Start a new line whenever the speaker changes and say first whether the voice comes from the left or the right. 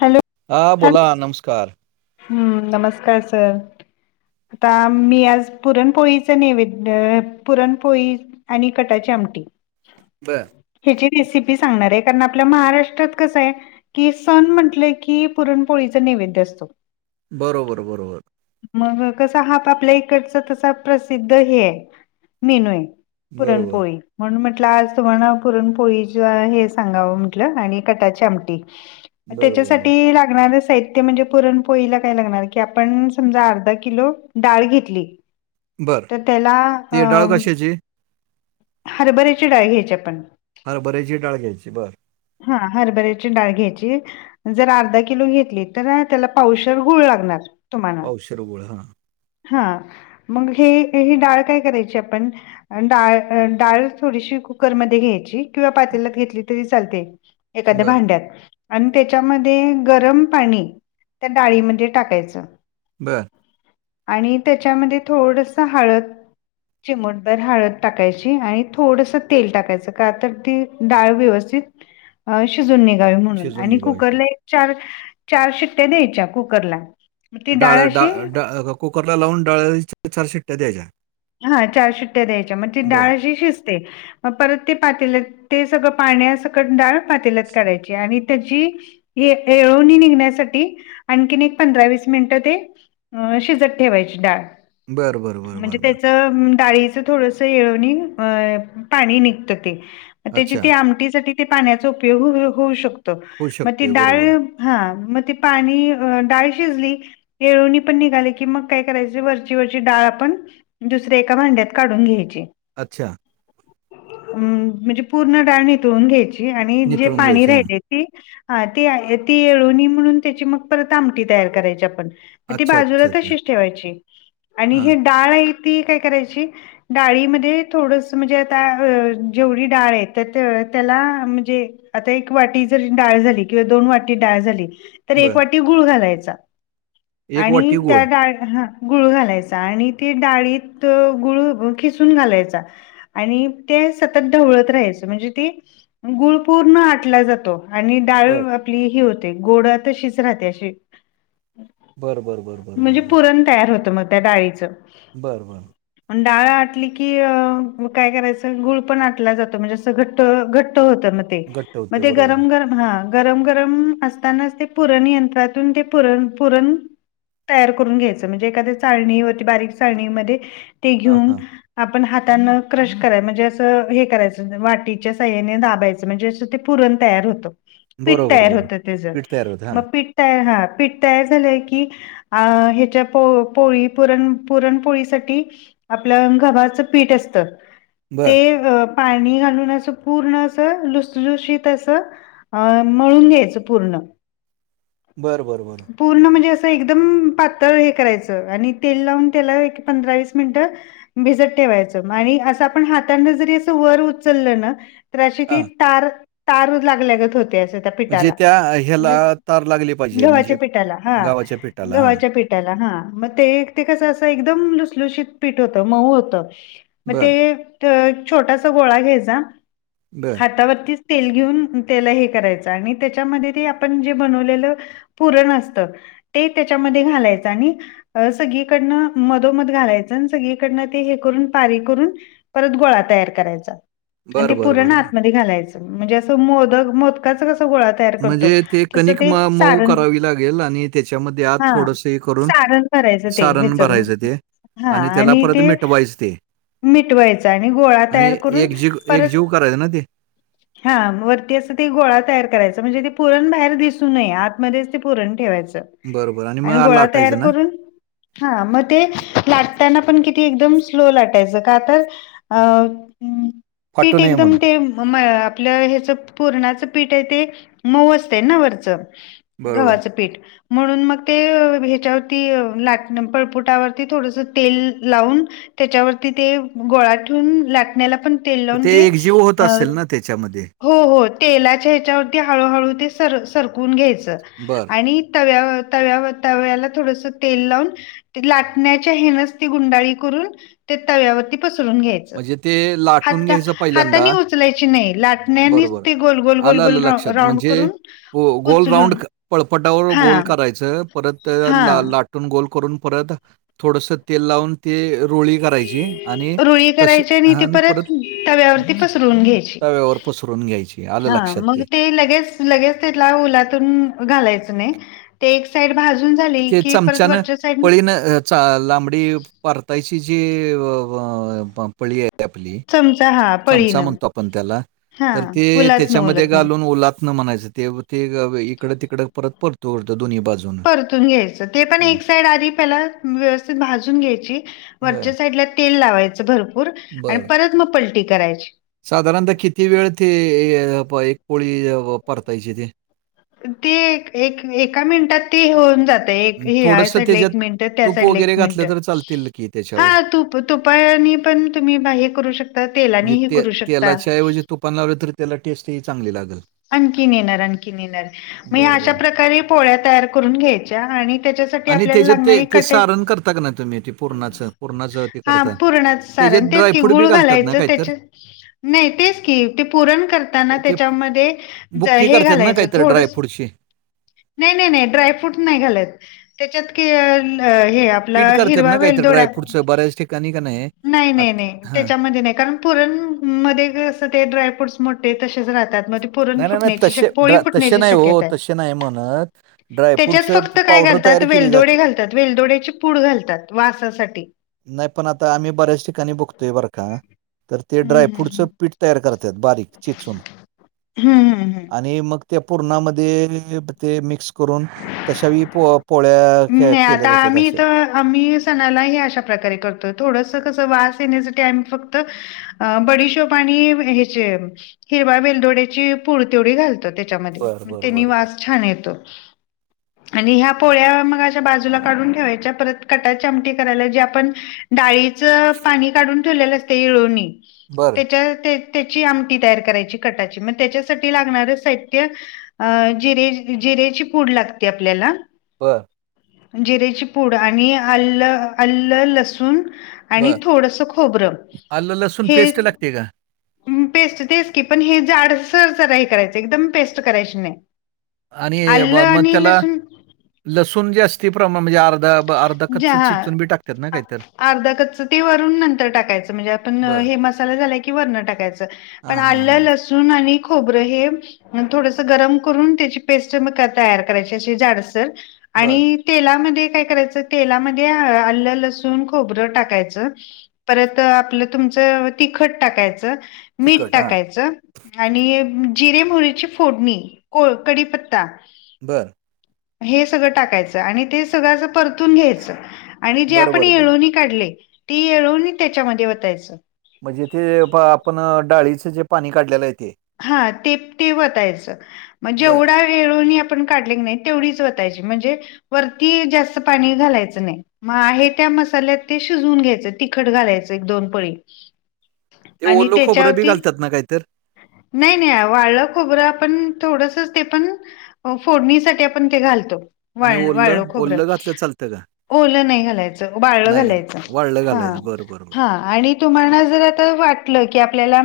left: Hello.
right: हा बोला नमस्कार.
left: हम्म नमस्कार सर. आता मी आज पुरणपोळीचं नैवेद्यं, पुरणपोळी आणि कटाची आमटी.
right: बर.
left: ह्याची रेसिपी सांगणार आहे. कारण आपल्या महाराष्ट्रात कसं आहे की. सण म्हटलं की, पुरणपोळीचा नैवेद्य असतो.
right: बरोबर बरोबर.
left: मगं कसा हा आपल्या इकडचा तसा प्रसिद्ध हे आहे मेनूये.
right: बरोबर
left: पुरणपोळी. म्हणून म्हटलं आज तुम्हाला, पुरण पोळीच हे सांगावं म्हटलं आणि कटाची आमटी.
right: बर बर बर
left: त्याच्यासाठी लागणारं साहित्य, त्य म्हणजे पुरणपोळीला काय लागणार की, आपण समजा अर्धा किलो डाळ घेतली.
right: बर
left: तर त्याला
right: ती डाळ
left: अं
right: कशाची?
left: हरबर्याची डाळ घ्यायची आपण.
right: हरबर्याची डाळ घ्यायची, बरं.
left: हा हरभऱ्याची डाळ घ्यायची. जर अर्धा किलो घेतली तर, त्याला पावशर गुळ लागणार.
right: पावशेर गुळ हा.
left: हा मग हे ही डाळ काय करायची आपण, डाळ, डाळ थोडीशी कुकरमध्ये घ्यायची किंवा पातेल्यात घेतली तरी चालेल. चालते, एखाद्या
right: बर
left: भांड्यात. अन त्याच्यामध्ये गरम पाणी, त्या डाळीमध्ये टाकायचं.
right: बरं.
left: आणि त्याच्यामध्ये थोडसं हळद चिमटभर हळद टाकायची, आणि थोडसं तेल टाकायचं, का तर ती डाळ व्यवस्थित - शिजून निघावी म्हणून,
right: शिजून
left: आणि
right: निघवायचं.
left: कुकरला एक चार चार शिट्ट्या द्यायच्या कुकरला. ती डाळ
right: डा
left: अशी,
right: डा कुकरला लावून डाळीच्या चार शिट्ट्या द्यायच्या.
left: हा चार शिट्ट्या द्यायच्या, मग ते
right: बर
left: डाळ अशी शिजते. मग परत ते पातल्यात - ते सगळं पाण्यासंकट डाळ पातेल्यात काढायची आणि त्याची, येळवणी निघण्यासाठी आणखीन एक पंधरा-वीस मिनिटं ते, अं.. शिजत ठेवायची डाळ.
right: बर.. बर.. बर.. बर.. बर.
left: तर डाळीचं थोडसं, येळवणी अ पाणी निघतं ते. त्याची
right: अच्छा
left: ते आमटीसाठी ते पाण्याचा उपयोग हो होवू शकतो.
right: होऊ
left: मग ती
right: शकते
left: डाळ
right: बरोबर
left: हा, मग ती पाणी अं.. डाळ शिजली येळवणी पण निघाली की, मग काय करायचे? वरची-वरची डाळ आपण दुसऱ्या एका भांड्यात काढून घ्यायची.
right: अच्छा.
left: अम.. म्हणजे पूर्ण डाळ नितळून घ्यायची आणि जे
right: नितळून
left: पाणी
right: घ्यायची हा
left: राहिलय ती अ ती येळवणी म्हणून त्याची मग परत आमटी तयार करायची आपण. ती
right: अच्छा
left: बाजूला
right: अच्छा अच्छा
left: तशीच ठेवायची आणि
right: हां
left: ही डाळ आहे ती काय करायची? डाळीमध्ये थोडसं म्हणजे आता अ जेवढी डाळ आहे, त तर त्याला म्हणजे आता एक वाटी जरी डाळ झाली किंवा दोन वाटी डाळ झाली तर एक
right: बर
left: वाटी गुळ घालायचा
right: एक
left: आणि
right: वाटी गूळ
left: त्या डाळ हां गुळ घालायचा आणि ते डाळीत गुळ ऊगळू खिसून घालायचा आणि ते सतत ढवळत राहायचं म्हणजे ती गुळ पूर्ण आटला जातो आणि डाळी
right: बर
left: आपली ही होते गोड तशीच राहते अशी
right: बरं बरं बरं बरं
left: म्हणजे
right: बरं बरं
left: पुरण तयार होतं मग त्या डाळीचं.
right: बरं बरं
left: डाळ आटली की मग काय अ. करायचं गुळ पण आटला जातो म्हणजे असं घट्ट घट्ट होतं मग ते
right: घट्ट होते
left: मग ते
right: बरोबर
left: गरम गरम हा गरम गरम असतानाच ते पुरण यंत्रातून ते पुरण पुरण तयार करून घ्यायचं म्हणजे एखाद्या चाळणी व ती बारीक चाळणीमध्ये ते
right: हां हां
left: घेऊन आपण हातान क्रश कराय म्हणजे असं हे करायचं वाटीच्या साहाय्याने दाबायचं म्हणजे असं ते पुरण तयार होत पीठ
right: बरोबर,
left: तयार
right: बरोबर.
left: होत तेज
right: पीठ तयार होतं. हां.
left: मग पीठ तयार हा पीठ तयार झालंय की अ ह्याच्या पो पोळी पुरण पुरणपोळी साठी आपलं गव्हाच पीठ असत ते
right: बरं.
left: पाणी घालून असं पूर्ण असं लुसलुशीत असं अ मळून घ्यायच पूर्ण
right: बरं बरं बरं
left: पूर्ण म्हणजे असं एकदम पातळ हे करायचं आणि तेल लावून त्याला एक पंधरा वीस मिनिटं भिजत ठेवायचं आणि असं आपण हातांनी जरी असं वर उचललं ना तर अशी ती
right: हां.
left: तार तार लागल्यागत होते असं तार
right: म्हणजे
left: पीठाला
right: त्या ह्याला
left: म्हणजे
right: तार लागली पाहिजे म्हणजे
left: गव्हाच्या पीठाला हा
right: गव्हाच्या पिठाला. हां.
left: गव्हाच्या पीठ ठाला ना मग ते ते कसं असं एकदम लुसलुशीत पीठ होतं मऊ होतं मग ते
right: बरं,
left: ठ छोटासा गोळा घ्यायचा
right: बरं.
left: हातावरतीच तेल घेऊन त्याला हे करायचं आणि त्याच्यामध्ये ते आपण जे बनवलेलं पुरण असतं ते त्याच्यामध्ये घालायचं आणि सगळीकडनं मधोमध घालायचं आणि सगळीकडनं ते हे करून पारी करून परत गोळा तयार करायचा आणि ते
right: बरं, बरं,
left: पुरण
right: बरं, बरं.
left: आतमध्ये घालायचं म्हणजे असं मोदक मोदकाचं कस गोळा तयार करतो
right: म्हणजे
left: तसं
right: कणिक
left: ते
right: म मऊ
left: सारण..
right: करावी लागेल आणि त्याच्यामध्ये आत
left: हा
right: थोडंसं हे करून
left: सारण करायचं ते
right: सारण
left: ह्याच
right: भरायचं ते
left: हा
right: त्याला
left: आणि
right: परत
left: ते
right: मिटवायचं ते
left: मिटवायचं आणि गोळा
right: आणि
left: तयार करून
right: एकजीव
left: परत
right: एकजीव करायचं ना ते?
left: हा वरती असं ते गोळा तयार करायचं म्हणजे ते पुरण बाहेर दिसू नये आतमध्येच ते पुरण ठेवायचं
right: बरं, बरं
left: आणि
right: मग
left: गोळा तयार
right: लाटायचं ना?
left: करून हा मग ते ते लाटताना पण किती एकदम स्लो लाटायचं का तर, अ
right: फाटू
left: पीठ
right: नये
left: एकदम
right: म्हणून.
left: ते मळणार आपलं ह्याच पुरणाचं पीठ आहे ते मऊ असतय ना वरचं
right: बरोबर.
left: गव्हाचं पीठ म्हणून मग ते अं ह्याच्यावरती अं लाटण, पळपूट तव्या वरती थोडस तेल लावून त्याच्यावरती ते गोळा ठेवून लाटण्याला पण तेल लावून
right: ते एक जीव होत
left: अ
right: असेल ना त्याच्यामध्ये?
left: हो, हो तेलाच्या ह्याच्यावरती हळूहळू ते सर, सरकून घ्यायचं
right: बरं.
left: आणि तव्या, तव्यावर, तव्याला थोडस तेल लावून ते लाटण्याच्या हेनच ती गुंडाळी करून ते तव्यावरती पसरून घ्यायच.
right: म्हणजे ते लाटून
left: हाता,
right: घ्यायचं
left: हातानी
right: पहिल्यांदा.
left: उचलायची नाही लाट त्यानीच
right: बरोबर.
left: ती गोल, गोल,
right: आलं, आलं
left: गोल रा,
right: लक्षात.
left: राउंड
right: म्हणजे
left: करुन
right: गो गोल राउंड
left: उचलुन,
right: क पळपटावर
left: हा
right: गोल करायचं. परत
left: हा
right: अं ला, लाट लाटून गोल करून परत थोडस तेल लावून ते रोळी करायची आणि
left: रुळी करायची आणि ती परत
right: अ,
left: तव्यावरती पसरून घ्याची,
right: तव्यावर पसरून घ्यायची. आलं
left: हा
right: लक्षात
left: मग ते लगेच, लगेच त्याला उलातून घालायचं नाही. ते एक साईड भाजून झाली
right: ते
left: की परत
right: चमच्यानं
left: वरच्या साईड
right: पळीनं अ, चा लांबडी परतायची जी अं, अं पळी आहे
left: चमचा हा
right: [unintelligible] चमचा
left: पळीनं
right: म्हणतो आपण त्याला
left: हा
right: तर ते
left: उलतन
right: त्याच्यामध्ये
left: उलतन
right: घालून ओला म्हणायचं ते ते गं इकडं तिकडं परत परतो, उरतो दोन्ही बाजून
left: उलटून घ्यायचं ते पण आधी एक साईड तेला व्यवस्थित भाजुन घ्यायची
right: बरं,
left: वरच्या साइडला तेल लावायच भरपूर आणि
right: बरं.
left: परत मग पलटी करायची.
right: साधारणतः किती वेळ ते ये एक पोळी परतायची ती?
left: ते एक, एका मिनिटात ते होऊन जाते.
right: अ,
left: आताएक
right: थोडंसं
left: साइडला
right: त्याच्यात
left: एक मिनंट त्या
right: तूप
left: साइडला
right: वगैरे
left: एक
right: घातलं
left: मिनटं
right: तर चालतील की
left: हा,
right: त्याच्यावर.
left: तू प- तु तुपायाने पण तुम्ही बा हे करू शकता, तेलानी हि करू शकता.
right: त्या ऐवजी तुपान लावले तर त्याला टेस्ट ही चांगली लागल.
left: आणखीन येणार, आणखीन येणार म ह्या
right: बरं,
left: अशा
right: बरं.
left: प्रकारे पोळ्या तयार करून घ्यायच्या आणि त्याच्याच त त्या
right: आणि
left: आपल्याा
right: त्याच्यात ते
left: लागणारी
right: ते
left: कट,
right: सारण करता का नाही तुम्ही ते पुरणाचं पुरणाचं ते
left: हा
right: करता.
left: पुरणाच
right: त्याच्यात
left: सारण तेच की
right: ड्रायफ्रूट बी
left: गुळ
right: घालतात
left: घालायच,
right: ना काहीतर?
left: त्याच नाही, तेच की ते पूरण करताना
right: ते
left: त्याच्यामध्ये जा
right: बुक्की
left: हे
right: करतात ना
left: घालायचं
right: काहीतरी
left: थोडस
right: ड्रायफ्रूटची?
left: नाही, नाही, नाही ड्रायफ्रूट नाही घालत त्याच्यात कि अं हे आ
right: पीठ
left: आपलं
right: करतात
left: हिरवा
right: ना काहीतरी
left: वेलदोडा
right: ड्रायफ्रूटचं बऱ्याच ठिकाणी का
left: नाही,
right: आत
left: नाही, नाही
right: हां.
left: त्याच्यामध्ये नाही कारण पुरण मं मध्ये ते सगळे ड्रायफ्रूटस मोठे तसेच राहतात म पुरण
right: नाही नाही नाही
left: फुटण्याची
right: तसे
left: शक्य, पोळी
right: ड्रा तसे
left: फुटण्याची
right: नाही हो
left: शक्यता आहे,
right: तसे नाही म्हणत
left: त्याच्यात
right: ड्रायफ्रूटचं
left: फक्त फक्त काय
right: पावडर तयार
left: घातात
right: केली
left: वेलदोडे
right: जाते
left: घालतात, वेलदोड्याची पूड घालतात वासासाठी.
right: नाही पण आता आम्ही बऱ्याच ठिकाणी बघतोय बरं का तर ते
left: हम्म
right: ड्रायफ्रूटचं
left: हम्म
right: पीठ तयार करतात बारीक चिचून
left: हम्म हम्म हम्म हम्म
right: आणि मग त्या पूर्णामध्ये हे ते मिक्स करून, तशाही पोळ्या के-
left: नई
right: केल्या
left: आता
right: जातात
left: आम्ही
right: असे
left: त आम्ही सणाला ह्या अशा प्रकारे करतो, थोडंस कसं वास येण्या साठी आम्ही फक्त अं बडीशोप आणि अ ह्याचे हिरवा वेलदोड्याची पुड तेवढी घालतो त्या त्याच्यामधे
right: बर
left: म
right: बर
left: त्यानी
right: बर बर
left: वास छान येतो आणि ह्या पोळ्या त्या बाजूला काढून ठेवायच्या परत कटाची आमटी करायला जे आपण, डाळीचं पाणी काढून ठेवलेलं असते हिळोणी
right: बर
left: त्याच्या त्याची आमटी तयार करायची, कटाची. मग त्याच्यासाठी लागणार साहित्यं अं.. जिरे जिरेची पूड लागते आपल्याला
right: बरं.
left: जिरेची पूड आणि आलं, आलं लसूण आणि
right: बर
left: थोडसं खोबरं,
right: आलं लसूण
left: हे
right: पेस्ट लागते का
left: पेस्ट तेच की, पण हे जाडसर जरा हे करायचं. एकदम पेस्ट करायची नाही.
right: आणि
left: आल्लं
right: म- मग
left: आणि
right: त्याला
left: लसूण
right: लसूण जास्ती प्रमाण म्हणजे, अर्धा अर्धा
left: जे
right: कच्चं
left: हा
right: चिचून बी टाकतात ना काहीतर
left: अर्धा कच्चं ते वरून नंतर टाकायचं म्हणजे आपण
right: बर
left: हे मसाला झाला की वरणं टाकायचं.
right: हा
left: पण
right: हा.
left: आलं,
right: हा
left: लसूण आणि खोबरं हे थोडसं गरम करून, त्याची पेस्ट मग तयार करायची अशी जाडसर.
right: बर
left: आणि तेलामध्ये काय करायचं तेलामध्ये आल्लं, लसूण, खोबरं टाकायचं परत आपलं तुमचं तिखट टाकायचं, मीठ
right: तिखट हा
left: टाकायचं आणि जिरे, मोहरीची फोडणी को कडीपत्ता
right: बर
left: हे सगळं टाकायचं आणि ते सगळं असं परतून घ्यायचं आणि जे
right: बरं
left: आपण
right: बरं बरं
left: येळोवणी काढलंय, ते येळवणी त्याच्यामध्ये वतायचं.
right: म्हणजे ते पा आपण डाळीचं, जे पाणी काढलेलं आहे ते.
left: हा, ते ते वतायचं. मग
right: बर
left: जेवढा ते येळवणी आपण काढले का नाही, तेवढीच वतायची म्हणजे वरती जास्त पाणी घालायचं नाही. मग आहे त्या मसाल्यात ते शिजवून घ्यायचं, तिखट घालायचं एक दोन पळी
right: ते
left: आणि
right: ओलं खोबरं, बी
left: त्याच्यावरती
right: घालतात ना काहीतर?
left: नाही, नाही. वाळलं खोबरं आपण थोडसंच ते पण फोडणीसाठी आपण ते घालतो,
right: आणि
left: वाळं वाळं
right: ओलं
left: खोबरं.
right: ओलं घातलं चालतं का
left: ओलं नाही घालायचं, वाळं
right: नाही घाल
left: घालायचं.
right: वाळलं
left: हा
right: घालायचं बरं बरं बर
left: हा. आणि तुम्हाना जर आता वाटलं की, आपल्याला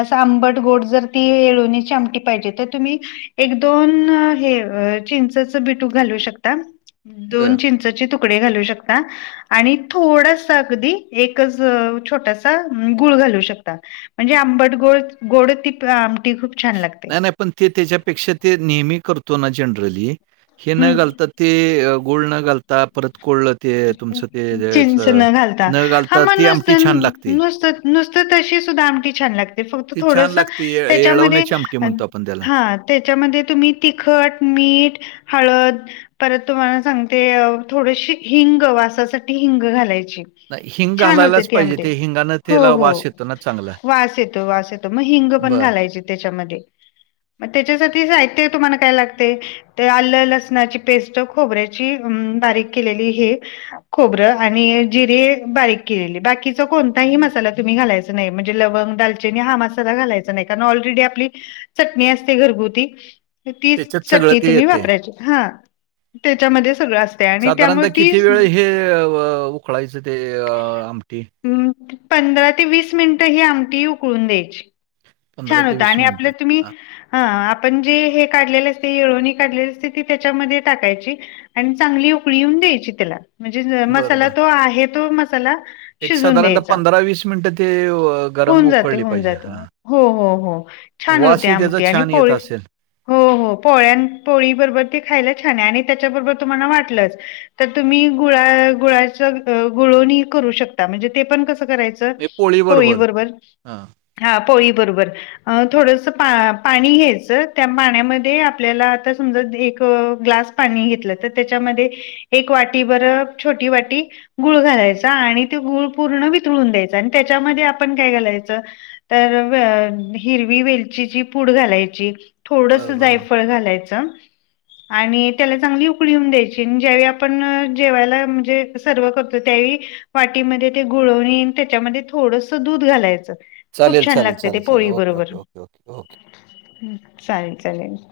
left: असं आंबट गोड जर ती येळवणीची आमटी पाहिजे, तर तुम्ही एक दोन हे चिंचचं बिटूक घालू शकता. दोन
right: बर
left: चिंचाचे तुकडे घालू शकता. आणि थोडासा अगदी एकच छोटासा गुळ घालू शकता. म्हणजे आंबट-गोड, गोड ती आमटी खूप छान लागते.
right: नाही नाही, पण ते त्याच्यापेक्षा ते नेहमी करतो ना जनरली हे
left: हम्म
right: न घालता ते गुळ न घालता, परत कोळं ते तुमचं ते ज
left: चिंच न घालता
right: न
left: हा
right: घालता,
left: मग
right: ती आमटी
left: नुसतं
right: छान लागते.
left: नुसतं नुसतं तशी सुद्धा आमटी छान लागते, फक्त
right: ती छान
left: थोडसं
right: लागते ये-
left: त्याच्यामध्ये
right: येळवण्याची आमटी म्हणतो आपण त्याला
left: हा, त्याच्यामध्ये तुम्ही तिखट, मीठ, हळद परत तुम्हाला सांगते, थोडशी हिंग वासासाठी हिंग घालायची.
right: नाही हिंग
left: छान होते
right: घालायलाच
left: ती
right: पाहिजे
left: आमटी,
right: ते हिंगानं
left: हो
right: त्याला
left: हो.
right: वास येतो ना चांगला
left: वास येतो, वास येतो. त मग हिंग पण
right: बर
left: घालायचे त्याच्यामध्ये, मग त्याच्यासाठी साहित्य तुम्हाना काय लागतंय ते आलं, लसणाची पेस्ट, खोबऱ्याची अ बारीक केलेली हे खोबरं आणि जिरे बारीक केलेली, बाकीचा कोणताही मसाला तुम्ही घालायचा म्हणजे लवंग दालचिनी हा मसाला घालायचा नाही, कारण ऑलरेडी आपली चटणी असते घरगुती तीच
right: त्याच्यात सगळं
left: चटणी
right: ते
left: तुम्ही
right: येतंय.
left: वापरायची, हा. त्याच्यामध्येच सगळं असतंय आणि
right: साधारणत
left: त्यामुळे ती
right: किती वेळ हे, उकळायचं ते आमटी.
left: हम पंधरा ते वीस मिनिटं ही आमटी उकळून द्यायची. छान
right: ते
left: होत आणि
right: मिनिटं.
left: आपलं तुम्ही
right: हां,
left: हा आपण जे हे काढलेले असते येळवणी काढलेली असते ती त्याच्यामध्ये टाकायची. आणि चांगली उकळी येऊन द्यायची त्याला म्हणजे मसाला
right: बरोबर.
left: तो आहे तो मसाला
right: एक
left: शिजून
right: साधारणतः
left: द्यायचा
right: पंधरा वीस मिनिटं ते गरम
left: होऊन
right: अ..
left: जाते
right: उकळली
left: होऊन
right: पाहिजे
left: जाते
right: हा.
left: हो हो हो छान होते आमटी आणि
right: छान येत
left: पोळी
right: असेल.
left: हो हो पोळ्या अन् पोळी बरोबर ते खायला छान आहे आणि त्याच्याबरोबर तुम्हाला वाटलंच तर तुम्ही गुळा गुळाच गुळवनी करू शकता म्हणजे ते पण कसं करायचं
right: हे
left: पोळी
right: पोळीबरोबर.
left: बरोबर
right: हां.
left: हा पोळी बरोबर. अ थोडस पा पाणी घ्यायचं त्या पाण्यामध्ये आपल्याला आता समजा एक ग्लास पाणी घेतलं तर त्याच्यामध्ये एक वाटी बर छोटी वाटी गुळ घालायचा आणि ते गूळ पूर्ण वितळून द्यायचा आणि त्याच्यामध्ये आपण काय घालायचं तर व. हिरवी वेलचीची पूड घालायची.
right: बरं,
left: थोडसं
right: बरं, बरं.
left: जायफळ घालायचं. आणि त्याला चांगली उकळी येऊन द्यायची आणि ज्यावेळी आपण जेवायला म्हणजे सर्व करतो त्यावेळी वाटीमध्ये ते गुळवनी आणि त्याच्यामध्ये थोडसं दूध घालायचं. खूप
right: चालेल,
left: छान
right: चालेल,
left: लागते ते
right: चालेल, चालेल.
left: पोळी
right: ओके,
left: बरोबर
right: ओके, ओके, ओके. हो.
left: हम चालेल चालेल.